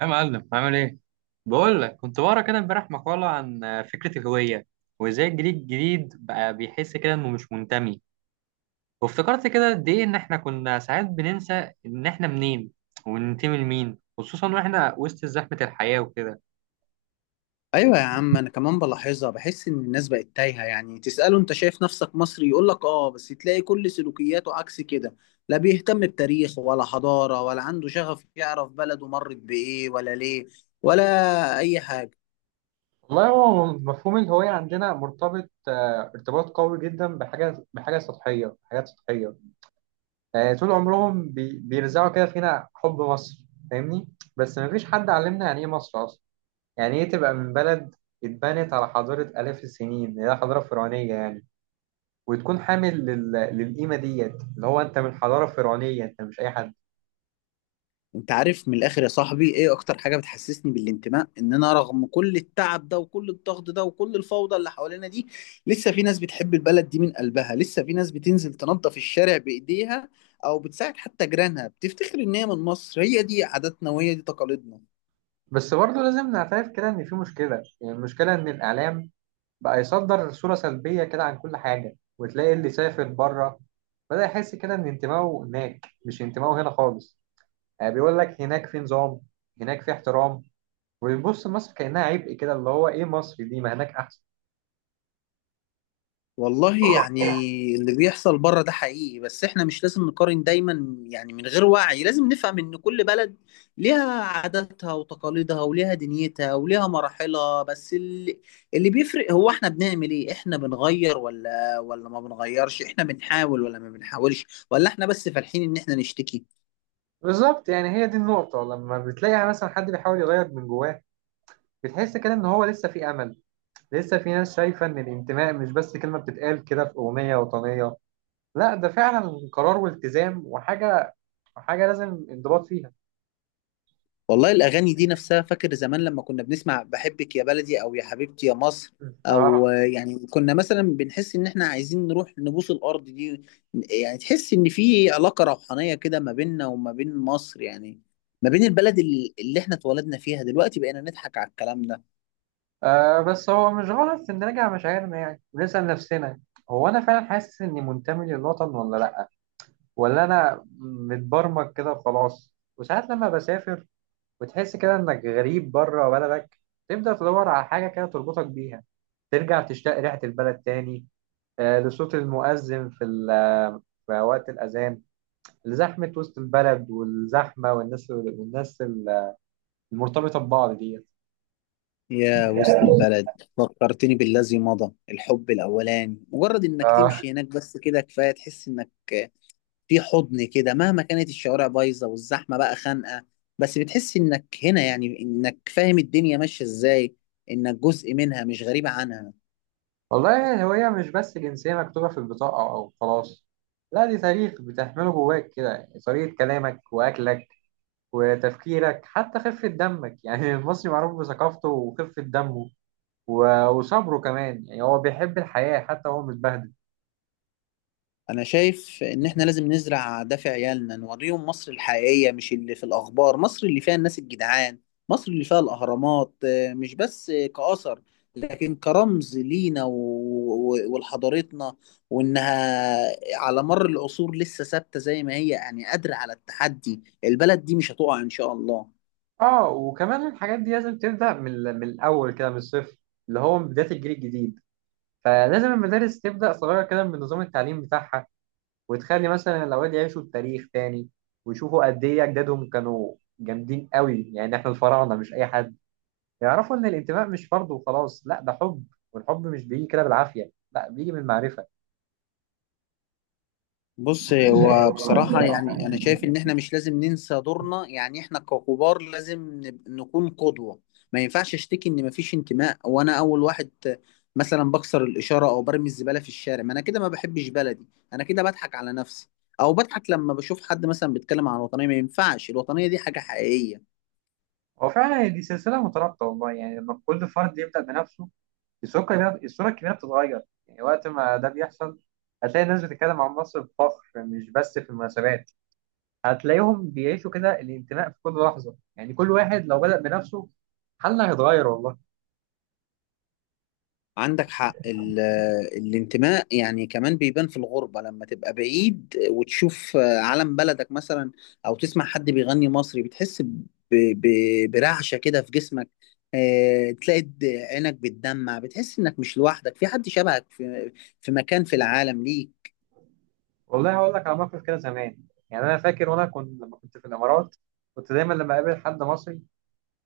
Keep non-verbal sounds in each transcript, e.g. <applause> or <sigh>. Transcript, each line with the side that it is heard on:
right: يا معلم عامل ايه؟ بقول لك كنت بقرا كده امبارح مقالة عن فكرة الهوية، وازاي الجيل الجديد بقى بيحس كده انه مش منتمي. وافتكرت كده قد ايه ان احنا كنا ساعات بننسى ان احنا منين وننتمي لمين، خصوصا واحنا وسط زحمة الحياة وكده.
left: ايوه يا عم، انا كمان بلاحظها. بحس ان الناس بقت تايهه. يعني تساله انت شايف نفسك مصري، يقول لك اه، بس تلاقي كل سلوكياته عكس كده. لا بيهتم بتاريخ ولا حضاره، ولا عنده شغف يعرف بلده مرت بايه ولا ليه ولا اي حاجه.
right: والله هو مفهوم الهوية عندنا مرتبط ارتباط قوي جدا بحاجة بحاجة سطحية حاجات سطحية. طول عمرهم بيرزعوا كده فينا حب مصر، فاهمني؟ بس مفيش حد علمنا يعني ايه مصر أصلا، يعني ايه تبقى من بلد اتبنت على حضارة آلاف السنين اللي هي حضارة فرعونية يعني، وتكون حامل للقيمة ديت، اللي هو انت من حضارة فرعونية، انت مش اي حد.
left: انت عارف من الاخر يا صاحبي ايه اكتر حاجه بتحسسني بالانتماء؟ ان انا رغم كل التعب ده وكل الضغط ده وكل الفوضى اللي حوالينا دي، لسه في ناس بتحب البلد دي من قلبها. لسه في ناس بتنزل تنظف الشارع بايديها، او بتساعد حتى جيرانها، بتفتخر ان هي من مصر. هي دي عاداتنا وهي دي تقاليدنا.
right: بس برضه لازم نعترف كده ان في مشكلة. يعني المشكلة ان الاعلام بقى يصدر صورة سلبية كده عن كل حاجة، وتلاقي اللي سافر بره بدأ يحس كده ان انتمائه هناك، مش انتمائه هنا خالص. يعني بيقول لك هناك في نظام، هناك في احترام، وبيبص مصر كأنها عبء، كده اللي هو ايه مصر دي، ما هناك احسن.
left: والله يعني اللي بيحصل بره ده حقيقي، بس احنا مش لازم نقارن دايما يعني من غير وعي. لازم نفهم ان كل بلد ليها عاداتها وتقاليدها وليها دنيتها وليها مراحلها، بس اللي بيفرق هو احنا بنعمل ايه. احنا بنغير ولا ما بنغيرش؟ احنا بنحاول ولا ما بنحاولش؟ ولا احنا بس فالحين ان احنا نشتكي؟
right: بالظبط، يعني هي دي النقطة. لما بتلاقي يعني مثلا حد بيحاول يغير من جواه، بتحس كده إن هو لسه في أمل. لسه في ناس شايفة إن الانتماء مش بس كلمة بتتقال كده في أغنية وطنية، لا ده فعلا قرار والتزام وحاجة، حاجة لازم انضباط فيها.
left: والله الأغاني دي نفسها، فاكر زمان لما كنا بنسمع بحبك يا بلدي أو يا حبيبتي يا مصر
right: آه.
left: أو يعني كنا مثلا بنحس إن إحنا عايزين نروح نبوس الأرض دي. يعني تحس إن في علاقة روحانية كده ما بيننا وما بين مصر، يعني ما بين البلد اللي إحنا اتولدنا فيها. دلوقتي بقينا نضحك على الكلام ده.
right: آه بس هو مش غلط إن نراجع مشاعرنا يعني، ونسأل نفسنا: هو أنا فعلا حاسس إني منتمي للوطن ولا لأ؟ ولا أنا متبرمج كده وخلاص؟ وساعات لما بسافر وتحس كده انك غريب بره بلدك، تبدأ تدور على حاجة كده تربطك بيها، ترجع تشتاق ريحة البلد تاني. لصوت المؤذن في في وقت الأذان، لزحمة وسط البلد والزحمة والناس، والناس المرتبطة ببعض دي.
left: يا وسط البلد، فكرتني بالذي مضى، الحب الأولاني. مجرد إنك
right: آه.
left: تمشي هناك بس كده كفاية، تحس إنك في حضن كده. مهما كانت الشوارع بايظه والزحمه بقى خانقه، بس بتحس انك هنا، يعني انك فاهم الدنيا ماشيه ازاي، انك جزء منها مش غريب عنها.
right: والله الهوية مش بس جنسية مكتوبة في البطاقة أو خلاص، لا دي تاريخ بتحمله جواك كده، طريقة كلامك وأكلك وتفكيرك، حتى خفة دمك. <laughs> يعني المصري معروف بثقافته وخفة دمه وصبره كمان، يعني هو بيحب الحياة حتى هو متبهدل.
left: انا شايف ان احنا لازم نزرع ده في عيالنا، نوريهم مصر الحقيقية مش اللي في الاخبار. مصر اللي فيها الناس الجدعان، مصر اللي فيها الاهرامات مش بس كأثر، لكن كرمز لينا ولحضارتنا، وانها على مر العصور لسه ثابتة زي ما هي، يعني قادرة على التحدي. البلد دي مش هتقع ان شاء الله.
right: اه، وكمان الحاجات دي لازم تبدأ من من الأول كده، من الصفر، اللي هو من بداية الجيل الجديد. فلازم المدارس تبدأ صغيرة كده من نظام التعليم بتاعها، وتخلي مثلا الأولاد يعيشوا التاريخ تاني، ويشوفوا قد إيه أجدادهم كانوا جامدين قوي، يعني إحنا الفراعنة مش أي حد. يعرفوا إن الانتماء مش فرض وخلاص، لا ده حب، والحب مش بيجي كده بالعافية، لا بيجي من المعرفة.
left: بص هو بصراحة يعني أنا شايف إن إحنا مش لازم ننسى دورنا. يعني إحنا ككبار لازم نكون قدوة. ما ينفعش أشتكي إن مفيش انتماء وأنا أول واحد مثلا بكسر الإشارة أو برمي الزبالة في الشارع. ما أنا كده ما بحبش بلدي، أنا كده بضحك على نفسي، أو بضحك لما بشوف حد مثلا بيتكلم عن الوطنية. ما ينفعش، الوطنية دي حاجة حقيقية.
right: هو فعلا دي سلسلة مترابطة والله، يعني لما كل فرد يبدأ بنفسه، الصورة الكلية بتتغير. يعني وقت ما ده بيحصل، هتلاقي الناس بتتكلم عن مصر بفخر، مش بس في المناسبات. هتلاقيهم بيعيشوا كده الانتماء في كل لحظة، يعني كل واحد لو بدأ بنفسه، حالنا هيتغير والله.
left: عندك حق، الانتماء يعني كمان بيبان في الغربة، لما تبقى بعيد وتشوف علم بلدك مثلا أو تسمع حد بيغني مصري، بتحس برعشة كده في جسمك. تلاقي عينك بتدمع، بتحس إنك مش لوحدك، في حد شبهك في في مكان في العالم ليك.
right: والله هقول لك على موقف كده زمان، يعني أنا فاكر وأنا كنت لما كنت في الإمارات، كنت دايما لما أقابل حد مصري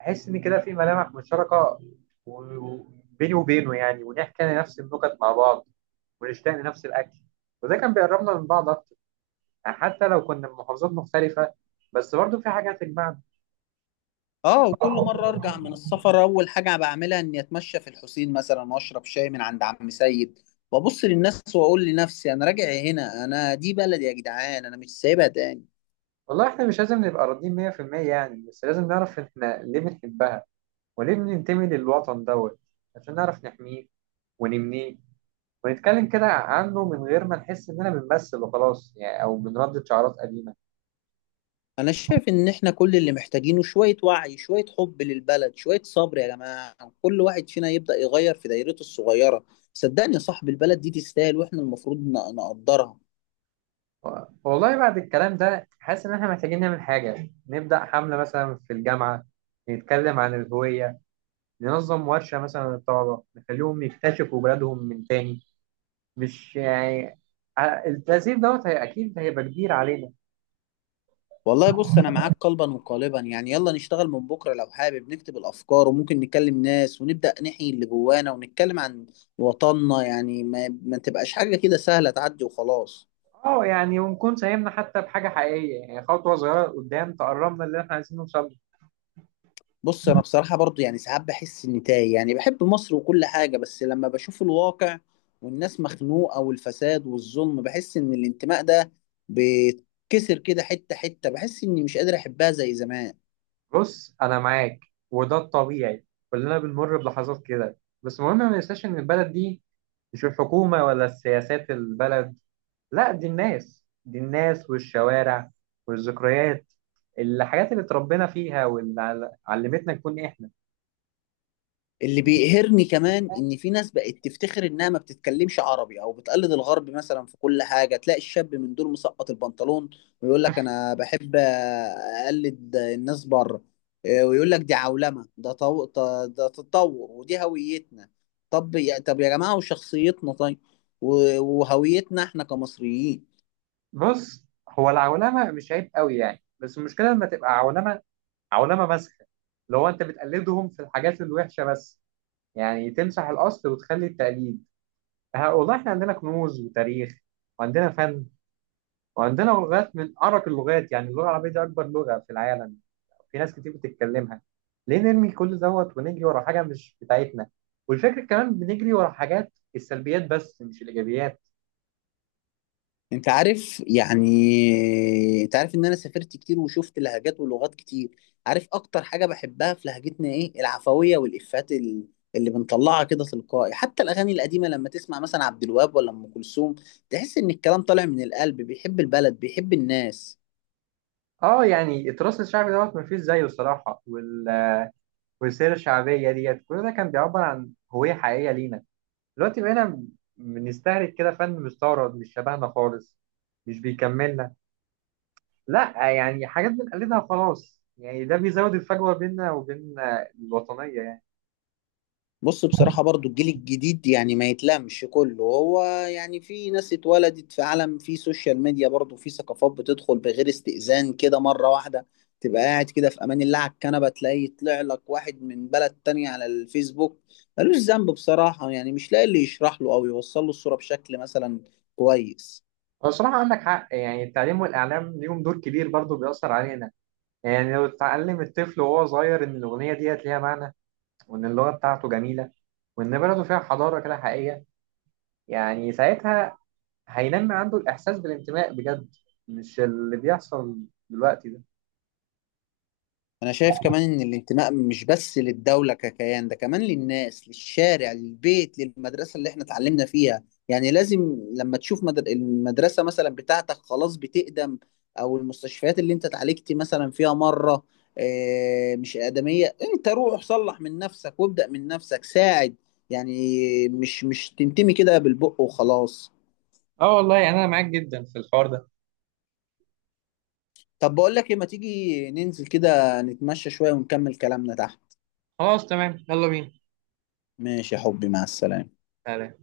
right: أحس إن كده في ملامح مشتركة بيني وبينه، يعني ونحكي نفس النكت مع بعض، ونشتاق لنفس الأكل، وده كان بيقربنا من بعض أكتر. يعني حتى لو كنا من محافظات مختلفة، بس برضو في حاجة هتجمعنا.
left: اه، وكل مرة أرجع من السفر أول حاجة بعملها إني أتمشى في الحسين مثلا، وأشرب شاي من عند عم سيد، وأبص للناس وأقول لنفسي أنا راجع هنا، أنا دي بلدي يا جدعان، أنا مش سايبها تاني.
right: والله احنا مش لازم نبقى راضيين 100% يعني، بس لازم نعرف احنا ليه بنحبها وليه بننتمي للوطن دوت، عشان نعرف نحميه ونبنيه، ونتكلم كده عنه من غير ما نحس اننا بنمثل وخلاص يعني، او بنردد شعارات قديمة.
left: انا شايف ان احنا كل اللي محتاجينه شوية وعي، شوية حب للبلد، شوية صبر يا جماعة. كل واحد فينا يبدأ يغير في دايرته الصغيرة. صدقني يا صاحب، البلد دي تستاهل، واحنا المفروض نقدرها.
right: و- والله بعد الكلام ده حاسس ان احنا محتاجين نعمل حاجة، نبدأ حملة مثلا في الجامعة، نتكلم عن الهوية، ننظم ورشة مثلا للطلبة نخليهم يكتشفوا بلادهم من تاني. مش يعني، التأثير دوت هي أكيد هيبقى كبير علينا.
left: والله بص انا معاك قلبا وقالبا. يعني يلا نشتغل من بكرة لو حابب، نكتب الافكار وممكن نكلم ناس، ونبدأ نحيي اللي جوانا ونتكلم عن وطننا. يعني ما تبقاش حاجة كده سهلة تعدي وخلاص.
right: اه يعني ونكون ساهمنا حتى بحاجة حقيقية، يعني خطوة صغيرة قدام تقربنا اللي احنا عايزين نوصل له.
left: بص انا بصراحه برضو يعني ساعات بحس اني تايه. يعني بحب مصر وكل حاجه، بس لما بشوف الواقع والناس مخنوقه والفساد والظلم، بحس ان الانتماء ده بيتكسر كده حته حته. بحس اني مش قادر احبها زي زمان.
right: بص أنا معاك، وده الطبيعي، كلنا بنمر بلحظات كده. بس المهم ما ننساش إن البلد دي مش الحكومة ولا السياسات، البلد لا دي الناس، دي الناس والشوارع والذكريات، الحاجات اللي اتربينا فيها واللي علمتنا نكون احنا.
left: اللي بيقهرني كمان ان في ناس بقت تفتخر انها ما بتتكلمش عربي، او بتقلد الغرب مثلا في كل حاجه. تلاقي الشاب من دول مسقط البنطلون ويقول لك انا بحب اقلد الناس بره. ويقول لك دي عولمه، ده ده تطور ودي هويتنا. طب يا جماعه، وشخصيتنا طيب؟ و... وهويتنا احنا كمصريين؟
right: بص هو العولمه مش عيب قوي يعني، بس المشكله لما تبقى عولمه مسخه، اللي هو انت بتقلدهم في الحاجات الوحشه بس، يعني تمسح الاصل وتخلي التقليد. والله احنا عندنا كنوز وتاريخ، وعندنا فن، وعندنا لغات من ارق اللغات، يعني اللغه العربيه دي اكبر لغه في العالم، في ناس كتير بتتكلمها. ليه نرمي كل دوت ونجري ورا حاجه مش بتاعتنا؟ والفكره كمان بنجري ورا حاجات السلبيات بس، مش الايجابيات.
left: انت عارف، يعني انت عارف ان انا سافرت كتير وشفت لهجات ولغات كتير. عارف اكتر حاجة بحبها في لهجتنا ايه؟ العفوية، والافات اللي بنطلعها كده تلقائي. حتى الاغاني القديمة لما تسمع مثلا عبد الوهاب ولا ام كلثوم، تحس ان الكلام طالع من القلب، بيحب البلد، بيحب الناس.
right: اه يعني التراث الشعبي دوت مفيش زيه الصراحه، والسيرة الشعبية ديت، كل ده كان بيعبر عن هوية حقيقية لينا. دلوقتي بقينا بنستهلك كده فن مستورد مش شبهنا خالص، مش بيكملنا، لا يعني حاجات بنقلدها خلاص، يعني ده بيزود الفجوة بيننا وبين الوطنية يعني.
left: بص بصراحة برضو الجيل الجديد يعني ما يتلامش كله هو. يعني في ناس اتولدت في عالم، في سوشيال ميديا، برضو في ثقافات بتدخل بغير استئذان كده مرة واحدة. تبقى قاعد كده في أمان الله على الكنبة، تلاقي يطلع لك واحد من بلد تانية على الفيسبوك. ملوش ذنب بصراحة، يعني مش لاقي اللي يشرح له أو يوصل له الصورة بشكل مثلا كويس.
right: هو بصراحة عندك حق، يعني التعليم والإعلام ليهم دور كبير برضه، بيأثر علينا. يعني لو اتعلم الطفل وهو صغير إن الأغنية ديت ليها معنى، وإن اللغة بتاعته جميلة، وإن بلده فيها حضارة كده حقيقية، يعني ساعتها هينمي عنده الإحساس بالانتماء بجد، مش اللي بيحصل دلوقتي ده.
left: انا شايف كمان ان الانتماء مش بس للدولة ككيان، ده كمان للناس، للشارع، للبيت، للمدرسة اللي احنا اتعلمنا فيها. يعني لازم لما تشوف المدرسة مثلا بتاعتك خلاص بتقدم، او المستشفيات اللي انت اتعالجت مثلا فيها مرة مش آدمية، انت روح صلح من نفسك وابدأ من نفسك، ساعد. يعني مش تنتمي كده بالبق وخلاص.
right: اه والله انا معاك جدا في الحوار ده.
left: طب بقول لك ايه، ما تيجي ننزل كده نتمشى شوية ونكمل كلامنا تحت؟
right: خلاص تمام، يلا بينا.
left: ماشي يا حبي، مع السلامة.
right: تعالى.